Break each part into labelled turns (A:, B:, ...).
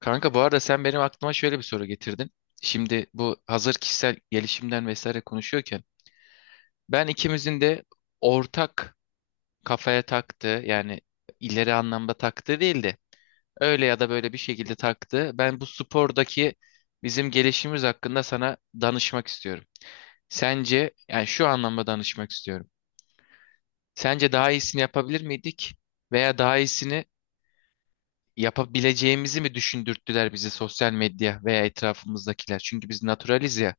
A: Kanka bu arada sen benim aklıma şöyle bir soru getirdin. Şimdi bu hazır kişisel gelişimden vesaire konuşuyorken ben ikimizin de ortak kafaya taktığı yani ileri anlamda taktığı değil de öyle ya da böyle bir şekilde taktığı ben bu spordaki bizim gelişimimiz hakkında sana danışmak istiyorum. Sence yani şu anlamda danışmak istiyorum. Sence daha iyisini yapabilir miydik veya daha iyisini yapabileceğimizi mi düşündürttüler bizi sosyal medya veya etrafımızdakiler? Çünkü biz naturaliz ya.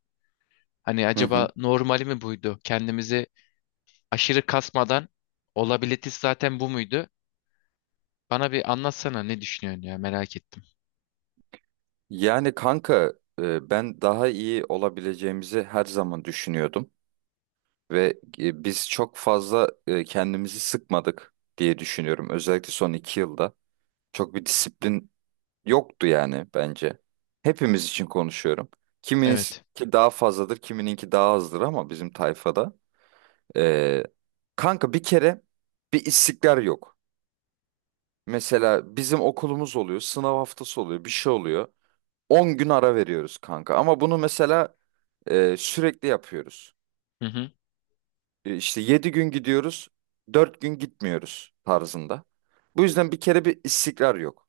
A: Hani
B: Hı
A: acaba
B: hı.
A: normali mi buydu? Kendimizi aşırı kasmadan olabilitesi zaten bu muydu? Bana bir anlatsana ne düşünüyorsun ya merak ettim.
B: Yani kanka ben daha iyi olabileceğimizi her zaman düşünüyordum ve biz çok fazla kendimizi sıkmadık diye düşünüyorum. Özellikle son 2 yılda çok bir disiplin yoktu yani bence. Hepimiz için konuşuyorum. Kimininki
A: Evet.
B: daha fazladır, kimininki daha azdır ama bizim tayfada. e, kanka bir kere bir istikrar yok. Mesela bizim okulumuz oluyor, sınav haftası oluyor, bir şey oluyor. 10 gün ara veriyoruz kanka. Ama bunu mesela sürekli yapıyoruz.
A: Hı hı.
B: İşte 7 gün gidiyoruz, 4 gün gitmiyoruz tarzında. Bu yüzden bir kere bir istikrar yok.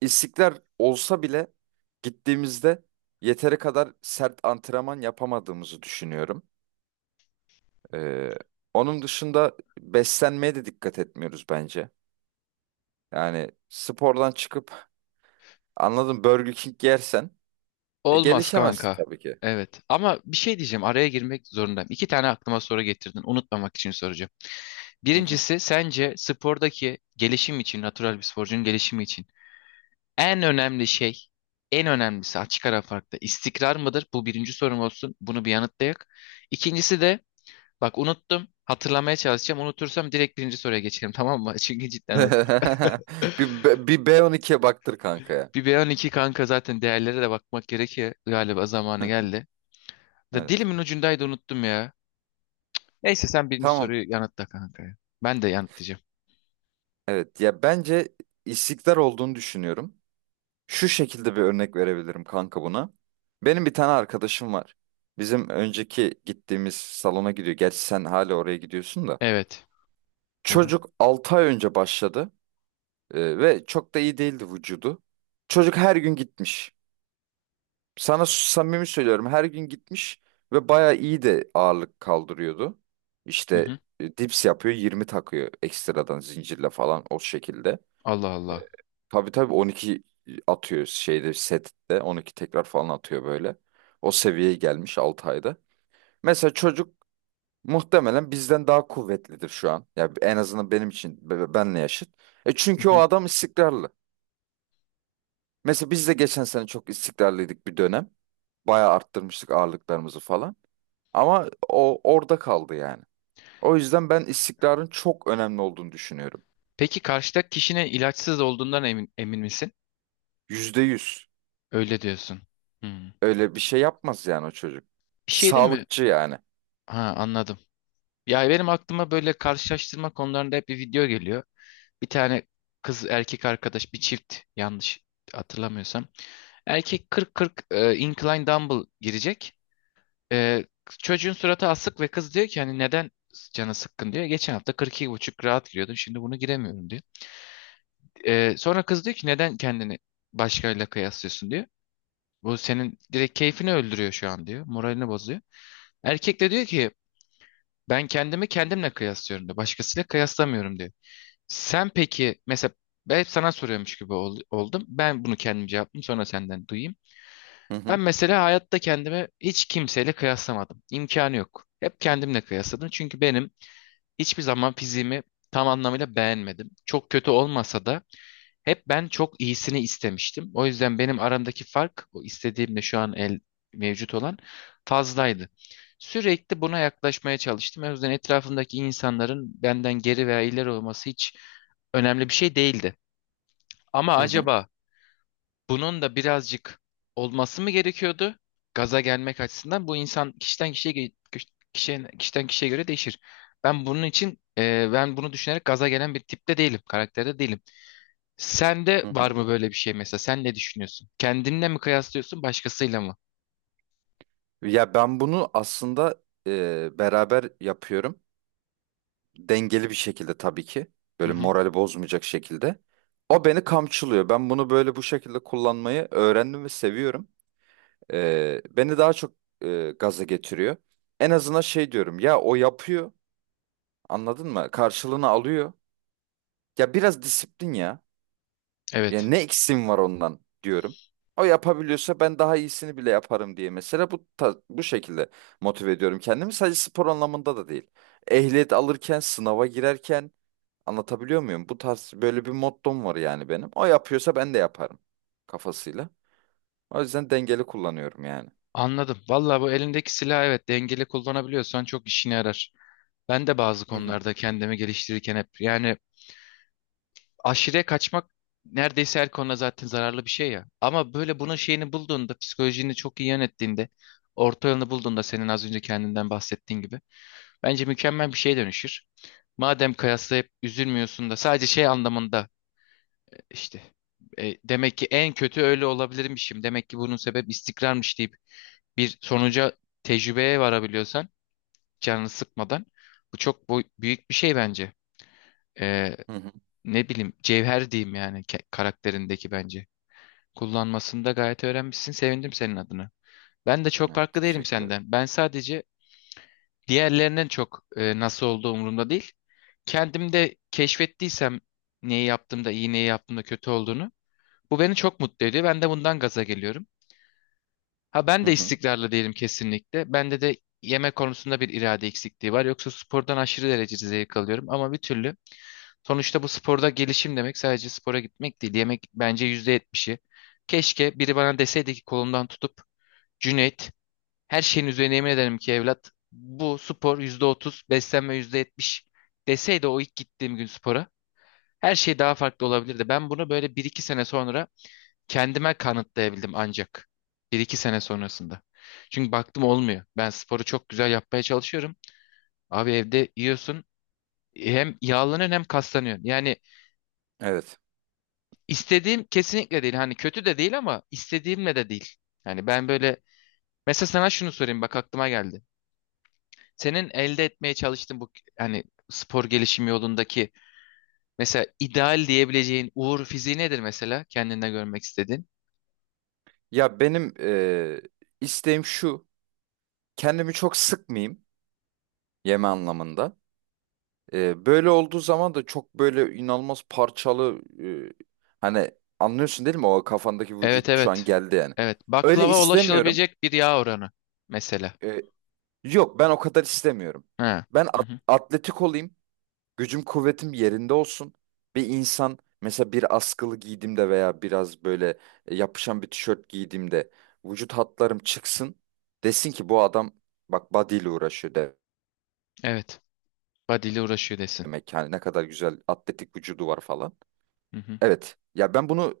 B: İstikrar olsa bile gittiğimizde yeteri kadar sert antrenman yapamadığımızı düşünüyorum. E, onun dışında beslenmeye de dikkat etmiyoruz bence. Yani spordan çıkıp anladım Burger King yersen
A: Olmaz
B: gelişemezsin
A: kanka.
B: tabii ki.
A: Evet ama bir şey diyeceğim araya girmek zorundayım. İki tane aklıma soru getirdin unutmamak için soracağım.
B: Hı.
A: Birincisi sence spordaki gelişim için natural bir sporcunun gelişimi için en önemli şey en önemlisi açık ara farklı istikrar mıdır? Bu birinci sorum olsun bunu bir yanıtlayak. İkincisi de bak unuttum. Hatırlamaya çalışacağım. Unutursam direkt birinci soruya geçelim, tamam mı? Çünkü cidden unuttum.
B: Bir B12'ye baktır kanka ya.
A: Bir B12 kanka zaten değerlere de bakmak gerekiyor. Galiba zamanı geldi. Da
B: Evet.
A: dilimin ucundaydı unuttum ya. Neyse sen birinci
B: Tamam.
A: soruyu yanıtla kanka ya. Ben de yanıtlayacağım.
B: Evet ya bence istikrar olduğunu düşünüyorum. Şu şekilde bir örnek verebilirim kanka buna. Benim bir tane arkadaşım var. Bizim önceki gittiğimiz salona gidiyor. Gerçi sen hala oraya gidiyorsun da.
A: Evet. Hı hı.
B: Çocuk 6 ay önce başladı ve çok da iyi değildi vücudu. Çocuk her gün gitmiş. Sana samimi söylüyorum her gün gitmiş ve bayağı iyi de ağırlık kaldırıyordu.
A: Hı
B: İşte
A: hı.
B: dips yapıyor 20 takıyor ekstradan zincirle falan o şekilde.
A: Allah Allah.
B: Tabii tabii 12 atıyor şeyde sette 12 tekrar falan atıyor böyle. O seviyeye gelmiş 6 ayda. Mesela çocuk muhtemelen bizden daha kuvvetlidir şu an. Ya en azından benim için benle yaşıt. E
A: Hı
B: çünkü o
A: hı.
B: adam istikrarlı. Mesela biz de geçen sene çok istikrarlıydık bir dönem. Bayağı arttırmıştık ağırlıklarımızı falan. Ama o orada kaldı yani. O yüzden ben istikrarın çok önemli olduğunu düşünüyorum.
A: Peki karşıdaki kişinin ilaçsız olduğundan emin misin?
B: Yüzde yüz.
A: Öyle diyorsun. Hmm.
B: Öyle bir şey yapmaz yani o çocuk.
A: Bir
B: Ki
A: şey değil mi?
B: sağlıkçı yani.
A: Ha, anladım. Ya benim aklıma böyle karşılaştırma konularında hep bir video geliyor. Bir tane kız erkek arkadaş bir çift, yanlış hatırlamıyorsam. Erkek 40-40 incline dumbbell girecek. E, Çocuğun suratı asık ve kız diyor ki hani neden canı sıkkın diyor. Geçen hafta 42,5 rahat giriyordum şimdi bunu giremiyorum diyor. Sonra kız diyor ki neden kendini başkalarıyla kıyaslıyorsun diyor. Bu senin direkt keyfini öldürüyor şu an diyor. Moralini bozuyor. Erkek de diyor ki ben kendimi kendimle kıyaslıyorum diyor. Başkasıyla kıyaslamıyorum diyor. Sen peki mesela ben hep sana soruyormuş gibi oldum. Ben bunu kendim cevapladım sonra senden duyayım.
B: Hı
A: Ben
B: hı,
A: mesela hayatta kendimi hiç kimseyle kıyaslamadım. İmkanı yok. Hep kendimle kıyasladım. Çünkü benim hiçbir zaman fiziğimi tam anlamıyla beğenmedim. Çok kötü olmasa da hep ben çok iyisini istemiştim. O yüzden benim aramdaki fark o istediğimle şu an el mevcut olan fazlaydı. Sürekli buna yaklaşmaya çalıştım. O yüzden etrafımdaki insanların benden geri veya ileri olması hiç önemli bir şey değildi. Ama
B: hı hı,
A: acaba bunun da birazcık olması mı gerekiyordu? Gaza gelmek açısından bu insan kişiden kişiye ge- kişi- kişiden kişiden kişiye göre değişir. Ben bunun için ben bunu düşünerek gaza gelen bir tipte değilim, karakterde değilim. Sende
B: hı
A: var
B: hı.
A: mı böyle bir şey mesela? Sen ne düşünüyorsun? Kendinle mi kıyaslıyorsun, başkasıyla mı?
B: Ya ben bunu aslında beraber yapıyorum. Dengeli bir şekilde tabii ki.
A: Hı
B: Böyle
A: hı.
B: morali bozmayacak şekilde. O beni kamçılıyor. Ben bunu böyle bu şekilde kullanmayı öğrendim ve seviyorum. Beni daha çok gaza getiriyor. En azından şey diyorum ya o yapıyor. Anladın mı? Karşılığını alıyor. Ya biraz disiplin ya. Ya
A: Evet.
B: ne eksiğim var ondan diyorum. O yapabiliyorsa ben daha iyisini bile yaparım diye mesela bu şekilde motive ediyorum kendimi. Sadece spor anlamında da değil. Ehliyet alırken, sınava girerken anlatabiliyor muyum? Bu tarz böyle bir mottom var yani benim. O yapıyorsa ben de yaparım kafasıyla. O yüzden dengeli kullanıyorum yani.
A: Anladım. Vallahi bu elindeki silah, evet, dengeli kullanabiliyorsan çok işine yarar. Ben de bazı
B: Hı hı.
A: konularda kendimi geliştirirken hep yani aşırıya kaçmak neredeyse her konuda zaten zararlı bir şey ya. Ama böyle bunun şeyini bulduğunda, psikolojini çok iyi yönettiğinde, orta yolunu bulduğunda, senin az önce kendinden bahsettiğin gibi bence mükemmel bir şeye dönüşür. Madem kıyaslayıp üzülmüyorsun da sadece şey anlamında İşte demek ki en kötü öyle olabilirmişim. Demek ki bunun sebep istikrarmış deyip bir sonuca, tecrübeye varabiliyorsan canını sıkmadan bu çok büyük bir şey bence. E,
B: Hı hı.
A: Ne bileyim cevher diyeyim yani karakterindeki bence. Kullanmasını da gayet öğrenmişsin. Sevindim senin adına. Ben de çok
B: Evet,
A: farklı değilim
B: teşekkür ederim.
A: senden. Ben sadece diğerlerinden çok nasıl olduğu umurumda değil. Kendimde keşfettiysem neyi yaptığımda iyi neyi yaptığımda kötü olduğunu, bu beni çok mutlu ediyor. Ben de bundan gaza geliyorum. Ha ben
B: Hı
A: de
B: hı.
A: istikrarlı değilim kesinlikle. Bende de yemek konusunda bir irade eksikliği var. Yoksa spordan aşırı derecede zevk alıyorum ama bir türlü. Sonuçta bu sporda gelişim demek sadece spora gitmek değil. Yemek bence %70'i. Keşke biri bana deseydi ki kolumdan tutup Cüneyt, her şeyin üzerine yemin ederim ki evlat, bu spor %30, beslenme %70 deseydi, o ilk gittiğim gün spora her şey daha farklı olabilirdi. Ben bunu böyle bir iki sene sonra kendime kanıtlayabildim ancak. Bir iki sene sonrasında. Çünkü baktım olmuyor. Ben sporu çok güzel yapmaya çalışıyorum. Abi evde yiyorsun hem yağlanıyorsun hem kaslanıyorsun. Yani
B: Evet.
A: istediğim kesinlikle değil. Hani kötü de değil ama istediğimle de değil. Yani ben böyle mesela sana şunu sorayım bak aklıma geldi. Senin elde etmeye çalıştığın bu hani spor gelişimi yolundaki mesela ideal diyebileceğin uğur fiziği nedir mesela kendinde görmek istediğin?
B: Ya benim isteğim şu. Kendimi çok sıkmayayım. Yeme anlamında. Böyle olduğu zaman da çok böyle inanılmaz parçalı hani anlıyorsun değil mi? O kafandaki
A: Evet
B: vücut şu an
A: evet.
B: geldi yani.
A: Evet.
B: Öyle
A: Baklava
B: istemiyorum.
A: ulaşılabilecek bir yağ oranı mesela.
B: Ee, yok, ben o kadar istemiyorum.
A: Ha.
B: Ben
A: Hı hı.
B: atletik olayım. Gücüm kuvvetim yerinde olsun. Bir insan mesela bir askılı giydiğimde veya biraz böyle yapışan bir tişört giydiğimde vücut hatlarım çıksın. Desin ki bu adam bak body ile uğraşıyor
A: Evet. Badili uğraşıyor desin.
B: demek. Yani ne kadar güzel atletik vücudu var falan.
A: Hı hı.
B: Evet. Ya ben bunu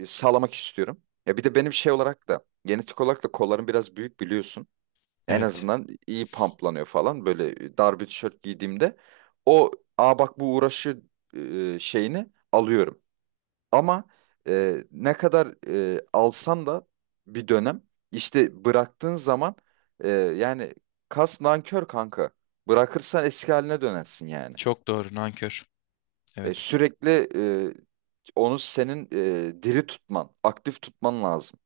B: sağlamak istiyorum. Ya bir de benim şey olarak da genetik olarak da kollarım biraz büyük biliyorsun. En
A: Evet.
B: azından iyi pamplanıyor falan. Böyle dar bir tişört giydiğimde o aa bak bu uğraşı şeyini alıyorum. Ama ne kadar alsan da bir dönem işte bıraktığın zaman yani kas nankör kanka. Bırakırsan eski haline dönersin yani.
A: Çok doğru nankör.
B: E,
A: Evet.
B: sürekli e, onu senin diri tutman, aktif tutman lazım.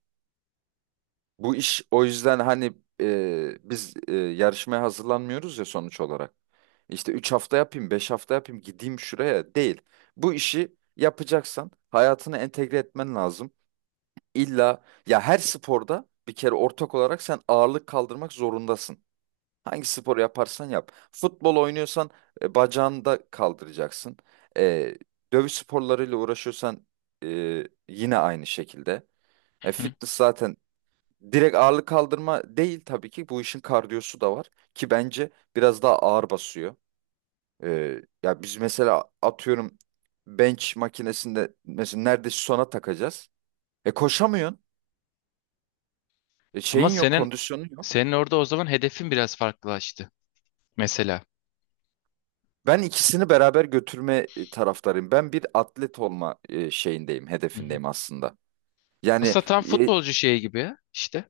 B: Bu iş o yüzden hani biz yarışmaya hazırlanmıyoruz ya sonuç olarak. İşte 3 hafta yapayım, 5 hafta yapayım, gideyim şuraya değil. Bu işi yapacaksan hayatına entegre etmen lazım. İlla ya her sporda bir kere ortak olarak sen ağırlık kaldırmak zorundasın. Hangi sporu yaparsan yap. Futbol oynuyorsan bacağını da kaldıracaksın. E, dövüş sporlarıyla uğraşıyorsan yine aynı şekilde. E,
A: Hı hı.
B: fitness zaten direkt ağırlık kaldırma değil tabii ki. Bu işin kardiyosu da var ki bence biraz daha ağır basıyor. Ya biz mesela atıyorum bench makinesinde mesela neredeyse sona takacağız. Koşamıyorsun. E,
A: Ama
B: şeyin yok,
A: senin
B: kondisyonun yok.
A: senin orada o zaman hedefin biraz farklılaştı mesela.
B: Ben ikisini beraber götürme taraftarıyım. Ben bir atlet olma şeyindeyim,
A: Hı hı.
B: hedefindeyim aslında. Yani
A: Aslında tam
B: e,
A: futbolcu şeyi gibi ya, işte.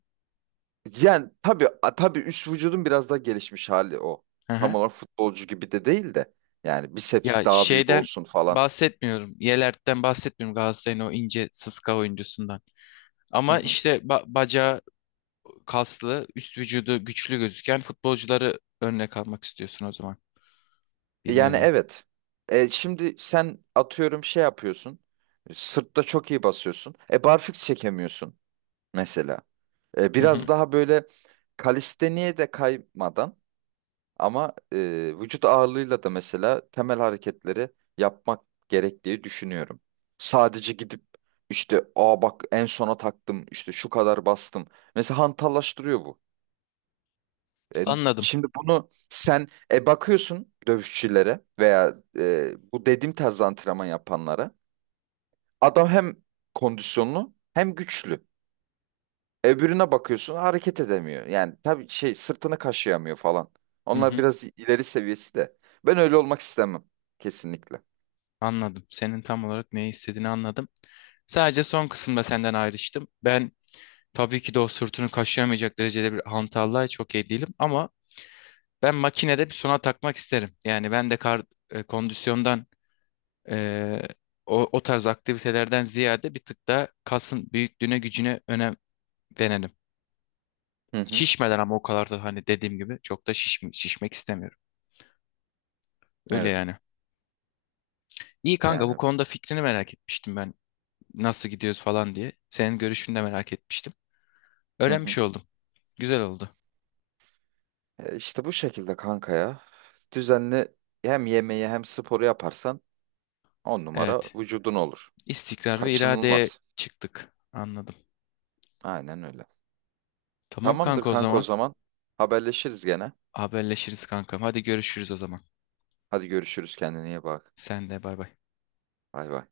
B: yani tabii üst vücudun biraz daha gelişmiş hali o.
A: Hı
B: Tam
A: hı.
B: olarak futbolcu gibi de değil de yani
A: Ya
B: biceps daha büyük
A: şeyden
B: olsun falan.
A: bahsetmiyorum. Yelert'ten bahsetmiyorum. Galatasaray'ın o ince sıska oyuncusundan.
B: Hı
A: Ama
B: hı.
A: işte bacağı kaslı, üst vücudu güçlü gözüken futbolcuları örnek almak istiyorsun o zaman bir
B: Yani
A: nevi.
B: evet. Şimdi sen atıyorum şey yapıyorsun. Sırtta çok iyi basıyorsun. Barfiks çekemiyorsun mesela. E,
A: Hı hı.
B: biraz daha böyle kalisteniye de kaymadan ama vücut ağırlığıyla da mesela temel hareketleri yapmak gerektiği düşünüyorum. Sadece gidip işte aa bak en sona taktım işte şu kadar bastım. Mesela hantallaştırıyor bu. E,
A: Anladım.
B: şimdi bunu sen bakıyorsun dövüşçülere veya bu dediğim tarz antrenman yapanlara. Adam hem kondisyonlu hem güçlü. Öbürüne bakıyorsun hareket edemiyor. Yani tabii şey sırtını kaşıyamıyor falan.
A: Hı
B: Onlar
A: hı.
B: biraz ileri seviyesi de. Ben öyle olmak istemem. Kesinlikle.
A: Anladım. Senin tam olarak ne istediğini anladım. Sadece son kısımda senden ayrıştım. Ben tabii ki de o sırtını kaşıyamayacak derecede bir hantallığa çok iyi değilim ama ben makinede bir sona takmak isterim. Yani ben de kondisyondan Ee, o, o tarz aktivitelerden ziyade bir tık da kasın büyüklüğüne gücüne önem verelim.
B: Hı hı.
A: Şişmeden ama o kadar da hani dediğim gibi çok da şişmek istemiyorum. Öyle
B: Evet.
A: yani. İyi kanka bu
B: Yani
A: konuda fikrini merak etmiştim ben. Nasıl gidiyoruz falan diye. Senin görüşünü de merak etmiştim.
B: hı hı.
A: Öğrenmiş oldum. Güzel oldu.
B: E, işte bu şekilde kanka ya. Düzenli hem yemeği hem sporu yaparsan on numara
A: Evet.
B: vücudun olur.
A: İstikrar ve iradeye
B: Kaçınılmaz.
A: çıktık. Anladım.
B: Aynen öyle.
A: Tamam
B: Tamamdır
A: kanka o
B: kanka o
A: zaman.
B: zaman. Haberleşiriz gene.
A: Haberleşiriz kankam. Hadi görüşürüz o zaman.
B: Hadi görüşürüz kendine iyi bak.
A: Sen de bay bay.
B: Bay bay.